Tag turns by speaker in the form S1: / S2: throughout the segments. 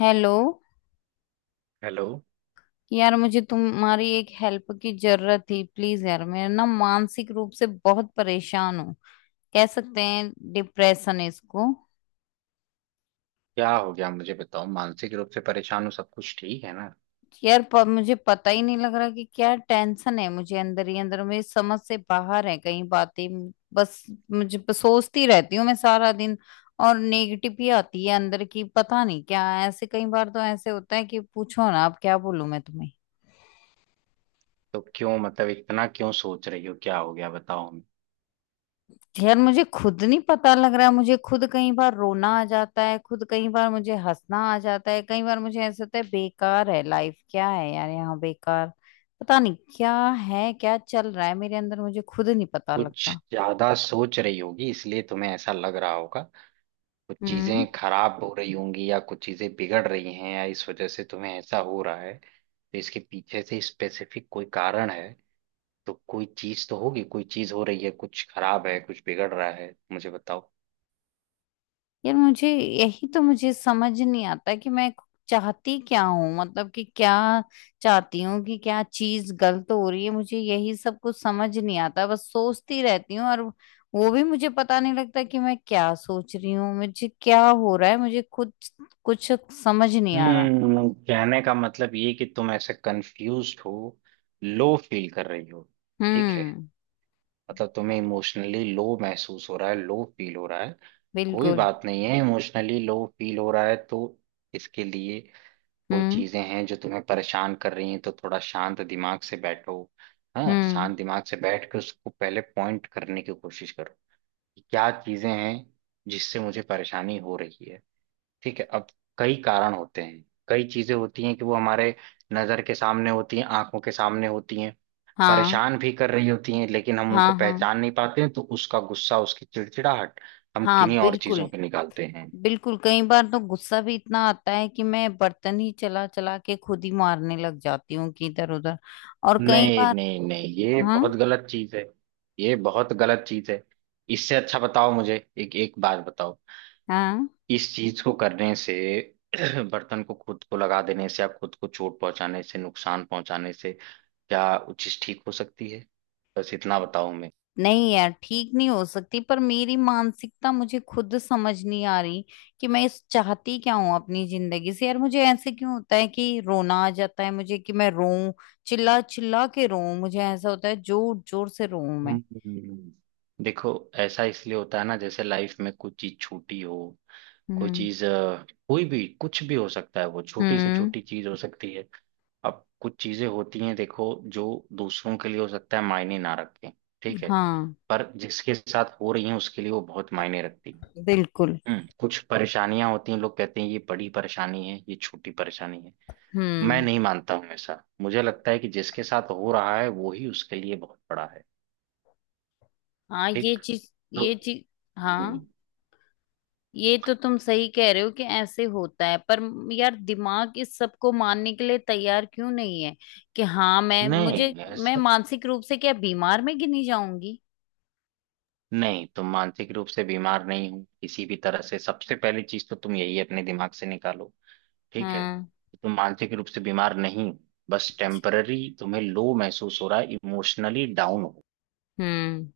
S1: Hello.
S2: Hello.
S1: यार मुझे तुम्हारी एक हेल्प की जरूरत थी। प्लीज यार, मैं ना मानसिक रूप से बहुत परेशान हूँ। कह सकते हैं डिप्रेशन है इसको।
S2: क्या हो गया? मुझे बताओ। मानसिक रूप से परेशान हो, सब कुछ ठीक है ना?
S1: यार मुझे पता ही नहीं लग रहा कि क्या टेंशन है मुझे। अंदर ही अंदर मेरी समझ से बाहर है कई बातें। बस मुझे बस सोचती रहती हूँ मैं सारा दिन। और नेगेटिव ही आती है अंदर की, पता नहीं क्या। ऐसे कई बार तो ऐसे होता है कि पूछो ना, अब क्या बोलूं मैं तुम्हें।
S2: तो क्यों, मतलब इतना क्यों सोच रही हो? क्या हो गया बताओ हमें।
S1: यार मुझे खुद नहीं पता लग रहा है। मुझे खुद कई बार रोना आ जाता है, खुद कई बार मुझे हंसना आ जाता है। कई बार मुझे ऐसा होता है बेकार है लाइफ, क्या है यार यहाँ, बेकार। पता नहीं क्या है, क्या चल रहा है मेरे अंदर, मुझे खुद नहीं पता
S2: कुछ
S1: लगता।
S2: ज्यादा सोच रही होगी इसलिए तुम्हें ऐसा लग रहा होगा। कुछ
S1: हम्म।
S2: चीजें खराब हो रही होंगी या कुछ चीजें बिगड़ रही हैं या इस वजह से तुम्हें ऐसा हो रहा है, तो इसके पीछे से स्पेसिफिक कोई कारण है? तो कोई चीज तो होगी, कोई चीज हो रही है, कुछ खराब है, कुछ बिगड़ रहा है, मुझे बताओ।
S1: यार मुझे यही तो मुझे समझ नहीं आता कि मैं चाहती क्या हूँ। मतलब कि क्या चाहती हूँ, कि क्या चीज गलत हो रही है, मुझे यही सब कुछ समझ नहीं आता। बस सोचती रहती हूँ, और वो भी मुझे पता नहीं लगता कि मैं क्या सोच रही हूँ, मुझे क्या हो रहा है। मुझे खुद कुछ समझ नहीं आ रहा।
S2: हम्म। कहने का मतलब ये कि तुम ऐसे कंफ्यूज हो, लो फील कर रही हो। ठीक है।
S1: हम्म।
S2: मतलब तुम्हें इमोशनली लो महसूस हो रहा है, लो फील हो रहा है। कोई
S1: बिल्कुल।
S2: बात नहीं है, इमोशनली लो फील हो रहा है तो इसके लिए कोई
S1: हम्म।
S2: चीजें हैं जो तुम्हें परेशान कर रही हैं, तो थोड़ा शांत दिमाग से बैठो। हाँ,
S1: हम्म।
S2: शांत दिमाग से बैठ कर उसको पहले पॉइंट करने की कोशिश करो कि क्या चीजें हैं जिससे मुझे परेशानी हो रही है। ठीक है। अब कई कारण होते हैं, कई चीजें होती हैं कि वो हमारे नजर के सामने होती हैं, आंखों के सामने होती हैं,
S1: हाँ।
S2: परेशान भी कर रही होती हैं, लेकिन हम उनको
S1: हाँ। हाँ
S2: पहचान नहीं पाते हैं तो उसका गुस्सा, उसकी चिड़चिड़ाहट हम
S1: हाँ।
S2: किन्हीं और चीजों
S1: बिल्कुल।
S2: पे निकालते हैं।
S1: बिल्कुल कई बार तो गुस्सा भी इतना आता है कि मैं बर्तन ही चला चला के खुद ही मारने लग जाती हूँ, कि इधर उधर। और कई
S2: नहीं
S1: बार।
S2: नहीं नहीं, ये
S1: हाँ।
S2: बहुत गलत चीज है। ये बहुत गलत चीज है। इससे अच्छा बताओ मुझे, एक एक बात बताओ।
S1: हाँ।
S2: इस चीज को करने से बर्तन को खुद को लगा देने से या खुद को चोट पहुंचाने से, नुकसान पहुंचाने से, क्या वो चीज ठीक हो सकती है? बस इतना बताऊं मैं।
S1: नहीं यार ठीक नहीं हो सकती, पर मेरी मानसिकता मुझे खुद समझ नहीं आ रही कि मैं इस चाहती क्या हूँ अपनी जिंदगी से। यार मुझे ऐसे क्यों होता है कि रोना आ जाता है मुझे, कि मैं रोऊं, चिल्ला चिल्ला के रोऊं। मुझे ऐसा होता है जोर जोर से रोऊं मैं।
S2: हम्म देखो, ऐसा इसलिए होता है ना, जैसे लाइफ में कुछ चीज छोटी हो, कोई
S1: हम्म।
S2: चीज कोई भी कुछ भी हो सकता है, वो छोटी से
S1: हम्म।
S2: छोटी चीज हो सकती है। अब कुछ चीजें होती हैं देखो, जो दूसरों के लिए हो सकता है मायने ना रखें। ठीक है।
S1: हाँ
S2: पर जिसके साथ हो रही है उसके लिए वो बहुत मायने रखती है।
S1: बिल्कुल।
S2: हम्म, कुछ और परेशानियां होती हैं, लोग कहते हैं ये बड़ी परेशानी है, ये छोटी परेशानी है। मैं
S1: हम्म।
S2: नहीं मानता हूं ऐसा, मुझे लगता है कि जिसके साथ हो रहा है वो ही उसके लिए बहुत बड़ा है।
S1: हाँ ये
S2: ठीक।
S1: चीज
S2: तो
S1: ये चीज।
S2: हम्म,
S1: हाँ ये तो तुम सही कह रहे हो कि ऐसे होता है, पर यार दिमाग इस सब को मानने के लिए तैयार क्यों नहीं है, कि हाँ
S2: नहीं,
S1: मैं
S2: ऐसा
S1: मानसिक रूप से क्या बीमार में गिनी जाऊंगी।
S2: नहीं। तुम मानसिक रूप से बीमार नहीं हो किसी भी तरह से, सबसे पहली चीज तो तुम यही अपने दिमाग से निकालो। ठीक है।
S1: हम्म।
S2: तुम मानसिक रूप से बीमार नहीं हो, बस टेम्पररी तुम्हें लो महसूस हो रहा है, इमोशनली डाउन हो।
S1: हम्म।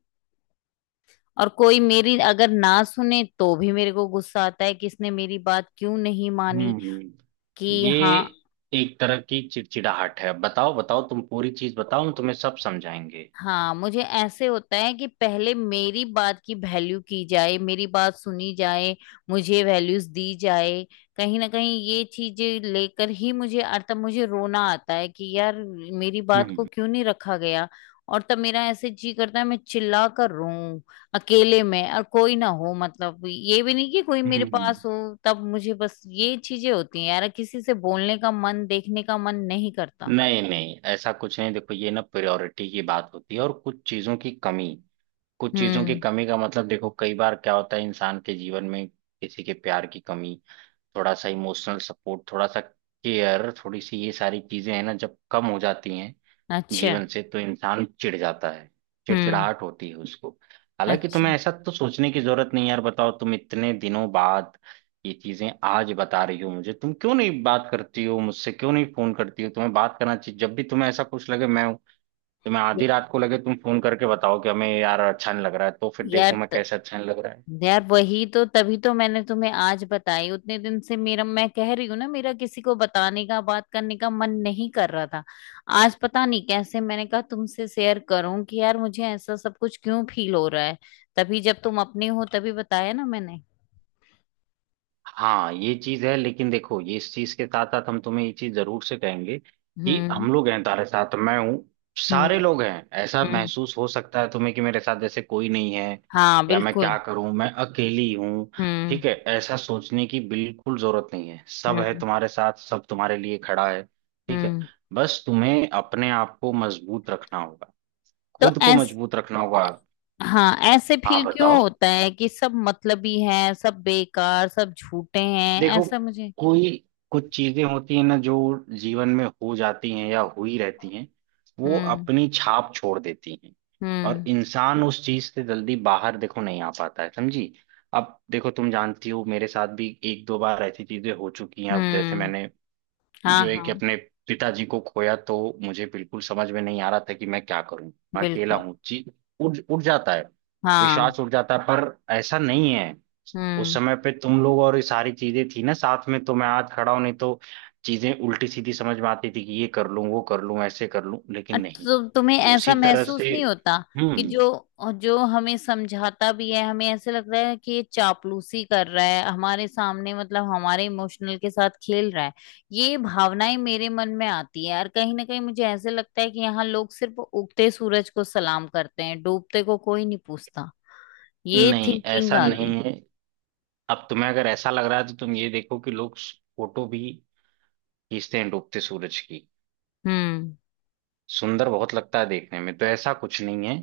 S1: और कोई मेरी अगर ना सुने तो भी मेरे को गुस्सा आता है कि इसने मेरी बात क्यों नहीं मानी।
S2: हम्म
S1: कि
S2: ये
S1: हाँ।
S2: एक तरह की चिड़चिड़ाहट है। बताओ बताओ, तुम पूरी चीज बताओ, हम तुम्हें सब समझाएंगे।
S1: हाँ मुझे ऐसे होता है कि पहले मेरी बात की वैल्यू की जाए, मेरी बात सुनी जाए, मुझे वैल्यूज दी जाए। कहीं ना कहीं ये चीजें लेकर ही मुझे, अर्थात मुझे रोना आता है कि यार मेरी बात को
S2: हम्म।
S1: क्यों नहीं रखा गया। और तब मेरा ऐसे जी करता है मैं चिल्ला कर रोऊं अकेले में, और कोई ना हो, मतलब ये भी नहीं कि कोई मेरे
S2: हम्म।
S1: पास हो। तब मुझे बस ये चीजें होती हैं, यार किसी से बोलने का मन, देखने का मन नहीं करता।
S2: नहीं नहीं, ऐसा कुछ नहीं। देखो, ये ना प्रायोरिटी की बात होती है और कुछ चीजों की कमी। कुछ चीजों की
S1: हम्म।
S2: कमी का मतलब, देखो कई बार क्या होता है, इंसान के जीवन में किसी के प्यार की कमी, थोड़ा सा इमोशनल सपोर्ट, थोड़ा सा केयर, थोड़ी सी ये सारी चीजें हैं ना, जब कम हो जाती हैं
S1: अच्छा।
S2: जीवन से तो इंसान चिढ़ जाता है,
S1: हम्म।
S2: चिड़चिड़ाहट होती है उसको। हालांकि
S1: अच्छा।
S2: तुम्हें ऐसा तो सोचने की जरूरत नहीं है यार। बताओ, तुम इतने दिनों बाद ये चीजें आज बता रही हो मुझे, तुम क्यों नहीं बात करती हो मुझसे? क्यों नहीं फोन करती हो? तुम्हें बात करना चाहिए, जब भी तुम्हें ऐसा कुछ लगे, मैं हूं। तुम्हें आधी
S1: य-
S2: रात को लगे, तुम फोन करके बताओ कि हमें यार अच्छा नहीं लग रहा है, तो फिर
S1: यार
S2: देखो मैं
S1: त,
S2: कैसे, अच्छा नहीं लग रहा है।
S1: यार वही तो, तभी तो मैंने तुम्हें आज बताई। उतने दिन से मेरा, मैं कह रही हूँ ना, मेरा किसी को बताने का, बात करने का मन नहीं कर रहा था। आज पता नहीं कैसे मैंने कहा तुमसे शेयर करूं कि यार मुझे ऐसा सब कुछ क्यों फील हो रहा है। तभी जब तुम अपने हो तभी बताया ना मैंने।
S2: हाँ, ये चीज है, लेकिन देखो, ये इस चीज के साथ साथ हम तुम्हें ये चीज जरूर से कहेंगे कि
S1: हम्म।
S2: हम लोग हैं तुम्हारे साथ, मैं हूँ। सारे
S1: हम्म।
S2: लोग हैं, ऐसा
S1: हम्म।
S2: महसूस हो सकता है तुम्हें कि मेरे साथ जैसे कोई नहीं है,
S1: हाँ
S2: या मैं क्या
S1: बिल्कुल।
S2: करूं, मैं अकेली हूँ।
S1: हम्म।
S2: ठीक है, ऐसा सोचने की बिल्कुल जरूरत नहीं है, सब है
S1: हम्म।
S2: तुम्हारे साथ, सब तुम्हारे लिए खड़ा है। ठीक है।
S1: हम्म।
S2: बस तुम्हें अपने आप को मजबूत रखना होगा,
S1: तो
S2: खुद को
S1: ऐस
S2: मजबूत रखना होगा।
S1: हाँ ऐसे
S2: हाँ
S1: फील क्यों
S2: बताओ,
S1: होता है कि सब मतलबी हैं, सब बेकार, सब झूठे हैं,
S2: देखो
S1: ऐसा मुझे।
S2: कोई, कुछ चीजें होती हैं ना जो जीवन में हो जाती हैं या हुई रहती हैं, वो
S1: हम्म।
S2: अपनी छाप छोड़ देती हैं। और
S1: हम्म।
S2: इंसान उस चीज से जल्दी बाहर, देखो, नहीं आ पाता है, समझी? अब देखो, तुम जानती हो मेरे साथ भी एक दो बार ऐसी चीजें हो चुकी हैं। अब जैसे
S1: हम्म।
S2: मैंने जो
S1: हाँ
S2: एक
S1: हाँ
S2: अपने पिताजी को खोया, तो मुझे बिल्कुल समझ में नहीं आ रहा था कि मैं क्या करूं, मैं अकेला
S1: बिल्कुल।
S2: हूं जी। उड़ उड़ जाता है,
S1: हाँ।
S2: विश्वास उड़ जाता है, पर ऐसा नहीं है। उस
S1: हम्म।
S2: समय पे तुम लोग और ये सारी चीजें थी ना साथ में, तो मैं आज खड़ा हूं, नहीं तो चीजें उल्टी सीधी समझ में आती थी कि ये कर लूं, वो कर लूं, ऐसे कर लूं, लेकिन
S1: अच्छा,
S2: नहीं।
S1: तो तुम्हें ऐसा
S2: उसी तरह
S1: महसूस
S2: से।
S1: नहीं होता कि
S2: हम्म।
S1: जो जो हमें समझाता भी है हमें ऐसे लगता है कि ये चापलूसी कर रहा है हमारे सामने, मतलब हमारे इमोशनल के साथ खेल रहा है। ये भावनाएं मेरे मन में आती है, और कहीं ना कहीं मुझे ऐसे लगता है कि यहाँ लोग सिर्फ उगते सूरज को सलाम करते हैं, डूबते को कोई नहीं पूछता। ये
S2: नहीं
S1: थिंकिंग
S2: ऐसा
S1: आ
S2: नहीं
S1: गई।
S2: है। अब तुम्हें अगर ऐसा लग रहा है तो तुम ये देखो कि लोग फोटो भी खींचते हैं डूबते सूरज की,
S1: हम्म।
S2: सुंदर बहुत लगता है देखने में, तो ऐसा कुछ नहीं है।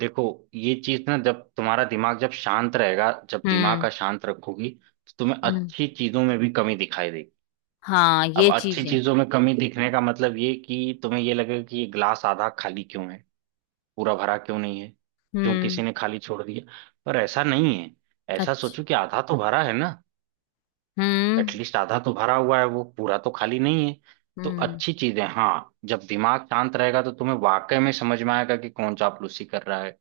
S2: देखो, ये चीज ना, जब तुम्हारा दिमाग जब शांत रहेगा, जब दिमाग
S1: हम्म।
S2: का शांत रखोगी तो तुम्हें
S1: हम्म।
S2: अच्छी चीजों में भी कमी दिखाई देगी।
S1: हाँ
S2: अब
S1: ये
S2: अच्छी
S1: चीज है।
S2: चीजों में कमी दिखने का मतलब ये कि तुम्हें ये लगेगा कि ये ग्लास आधा खाली क्यों है, पूरा भरा क्यों नहीं है, क्यों किसी
S1: हम्म।
S2: ने खाली छोड़ दिया। पर ऐसा नहीं है, ऐसा
S1: अच्छा।
S2: सोचो कि आधा तो भरा है ना,
S1: हम्म।
S2: एटलीस्ट आधा तो भरा हुआ है, वो पूरा तो खाली नहीं है। तो
S1: हम्म।
S2: अच्छी चीज है, हाँ। जब दिमाग शांत रहेगा तो तुम्हें वाकई में समझ में आएगा कि कौन चापलूसी कर रहा है,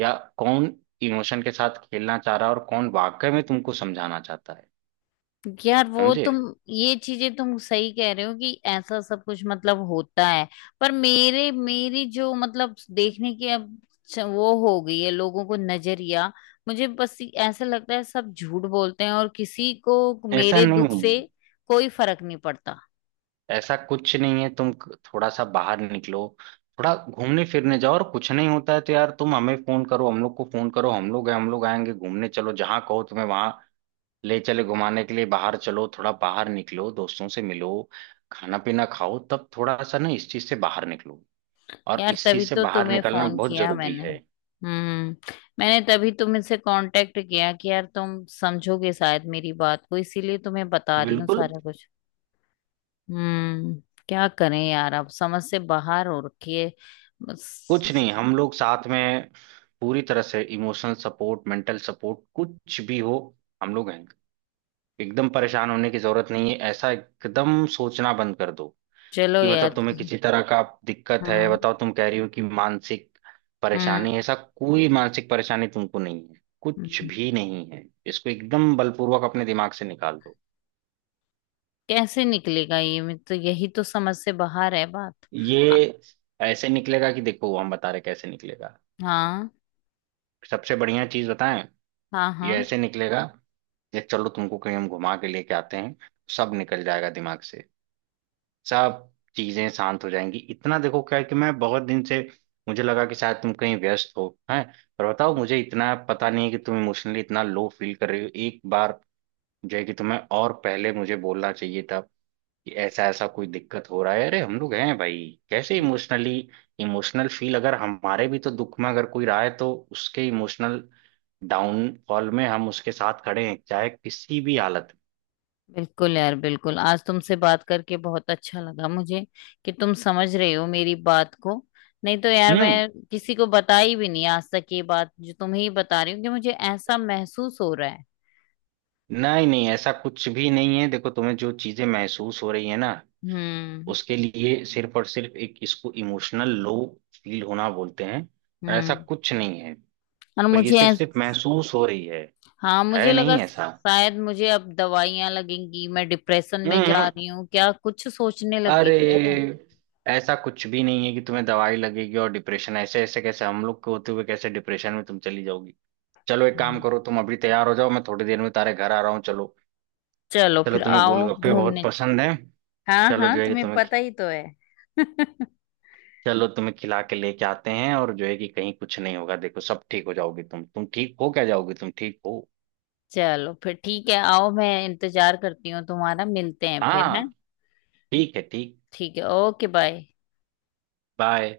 S2: या कौन इमोशन के साथ खेलना चाह रहा है, और कौन वाकई में तुमको समझाना चाहता है,
S1: यार वो
S2: समझे?
S1: तुम ये चीजें तुम सही कह रहे हो कि ऐसा सब कुछ मतलब होता है, पर मेरे, मेरी जो मतलब देखने की अब वो हो गई है लोगों को नजरिया। मुझे बस ऐसा लगता है सब झूठ बोलते हैं, और किसी को
S2: ऐसा
S1: मेरे
S2: नहीं
S1: दुख
S2: है,
S1: से कोई फर्क नहीं पड़ता।
S2: ऐसा कुछ नहीं है। तुम थोड़ा सा बाहर निकलो, थोड़ा घूमने फिरने जाओ, और कुछ नहीं होता है तो यार तुम हमें फोन करो, हम लोग को फोन करो, हम लोग हैं, हम लोग आएंगे घूमने, चलो जहां कहो तुम्हें, वहां ले चले घुमाने के लिए। बाहर चलो, थोड़ा बाहर निकलो, दोस्तों से मिलो, खाना पीना खाओ, तब थोड़ा सा ना इस चीज से बाहर निकलो। और
S1: यार
S2: इस
S1: तभी
S2: चीज से
S1: तो
S2: बाहर
S1: तुम्हें
S2: निकलना
S1: फोन
S2: बहुत
S1: किया
S2: जरूरी
S1: मैंने।
S2: है।
S1: हम्म। मैंने तभी तुमसे कांटेक्ट किया कि यार तुम समझोगे शायद मेरी बात को, इसीलिए तुम्हें बता रही हूँ
S2: बिल्कुल
S1: सारा कुछ। हम्म। क्या करें यार, अब समझ से बाहर हो रखी है।
S2: कुछ
S1: बस-
S2: नहीं, हम लोग साथ में पूरी तरह से इमोशनल सपोर्ट, मेंटल सपोर्ट, कुछ भी हो, हम लोग हैं। एकदम परेशान होने की जरूरत नहीं है, ऐसा एकदम सोचना बंद कर दो
S1: चलो
S2: कि मतलब
S1: यार।
S2: तुम्हें किसी तरह का दिक्कत है।
S1: हाँ।
S2: बताओ, तुम कह रही हो कि मानसिक
S1: हम्म।
S2: परेशानी है, ऐसा कोई मानसिक परेशानी तुमको नहीं है, कुछ
S1: हम्म,
S2: भी नहीं है, इसको एकदम बलपूर्वक अपने दिमाग से निकाल दो।
S1: कैसे निकलेगा ये, मैं तो यही तो समझ से बाहर है बात। आ-
S2: ये ऐसे निकलेगा कि देखो, हम बता रहे कैसे निकलेगा।
S1: हाँ।
S2: सबसे बढ़िया चीज बताएं,
S1: हाँ।
S2: ये
S1: हाँ
S2: ऐसे निकलेगा। ये चलो, तुमको कहीं हम घुमा के लेके आते हैं, सब निकल जाएगा दिमाग से, सब चीजें शांत हो जाएंगी। इतना देखो क्या है कि मैं बहुत दिन से, मुझे लगा कि शायद तुम कहीं व्यस्त हो। हैं, पर बताओ मुझे, इतना पता नहीं है कि तुम इमोशनली इतना लो फील कर रही हो। एक बार जो है कि तुम्हें, और पहले मुझे बोलना चाहिए था कि ऐसा ऐसा कोई दिक्कत हो रहा है, अरे हम लोग हैं भाई। कैसे इमोशनली, इमोशनल फील, अगर हमारे भी तो दुख में अगर कोई रहा है तो उसके इमोशनल डाउनफॉल में हम उसके साथ खड़े हैं, चाहे किसी भी हालत
S1: बिल्कुल। यार बिल्कुल आज तुमसे बात करके बहुत अच्छा लगा मुझे, कि तुम समझ रहे हो मेरी बात को। नहीं तो यार
S2: में।
S1: मैं किसी को बताई भी नहीं आज तक ये बात, जो तुम्हें ही बता रही हूँ कि मुझे ऐसा महसूस हो रहा है।
S2: नहीं नहीं, ऐसा कुछ भी नहीं है। देखो, तुम्हें जो चीजें महसूस हो रही है ना,
S1: हम्म।
S2: उसके लिए सिर्फ और सिर्फ एक, इसको इमोशनल लो फील होना बोलते हैं, और ऐसा
S1: हम्म।
S2: कुछ नहीं है,
S1: और
S2: पर ये
S1: मुझे
S2: सिर्फ
S1: ऐस-
S2: सिर्फ महसूस हो रही है
S1: हाँ
S2: है
S1: मुझे लगा
S2: नहीं ऐसा।
S1: शायद मुझे अब दवाइयां लगेंगी, मैं डिप्रेशन में जा
S2: हम्म
S1: रही हूँ क्या, कुछ सोचने लगी
S2: अरे,
S1: थी यार मैं।
S2: ऐसा कुछ भी नहीं है कि तुम्हें दवाई लगेगी और डिप्रेशन, ऐसे ऐसे कैसे, हम लोग के होते हुए कैसे डिप्रेशन में तुम चली जाओगी। चलो एक काम
S1: हम्म।
S2: करो, तुम अभी तैयार हो जाओ, मैं थोड़ी देर में तुम्हारे घर आ रहा हूँ। चलो,
S1: चलो
S2: चलो
S1: फिर
S2: तुम्हें
S1: आओ
S2: गोलगप्पे बहुत
S1: घूमने।
S2: पसंद है।
S1: हाँ
S2: चलो जो
S1: हाँ
S2: है कि
S1: तुम्हें
S2: तुम्हें,
S1: पता ही तो है।
S2: चलो तुम्हें खिला के लेके आते हैं, और जो है कि कहीं कुछ नहीं होगा, देखो सब ठीक हो जाओगी तुम ठीक हो क्या, जाओगी, तुम ठीक हो।
S1: चलो फिर ठीक है, आओ मैं इंतजार करती हूँ तुम्हारा, मिलते हैं फिर हैं।
S2: हाँ, ठीक है ठीक।
S1: ठीक है, ओके बाय।
S2: बाय।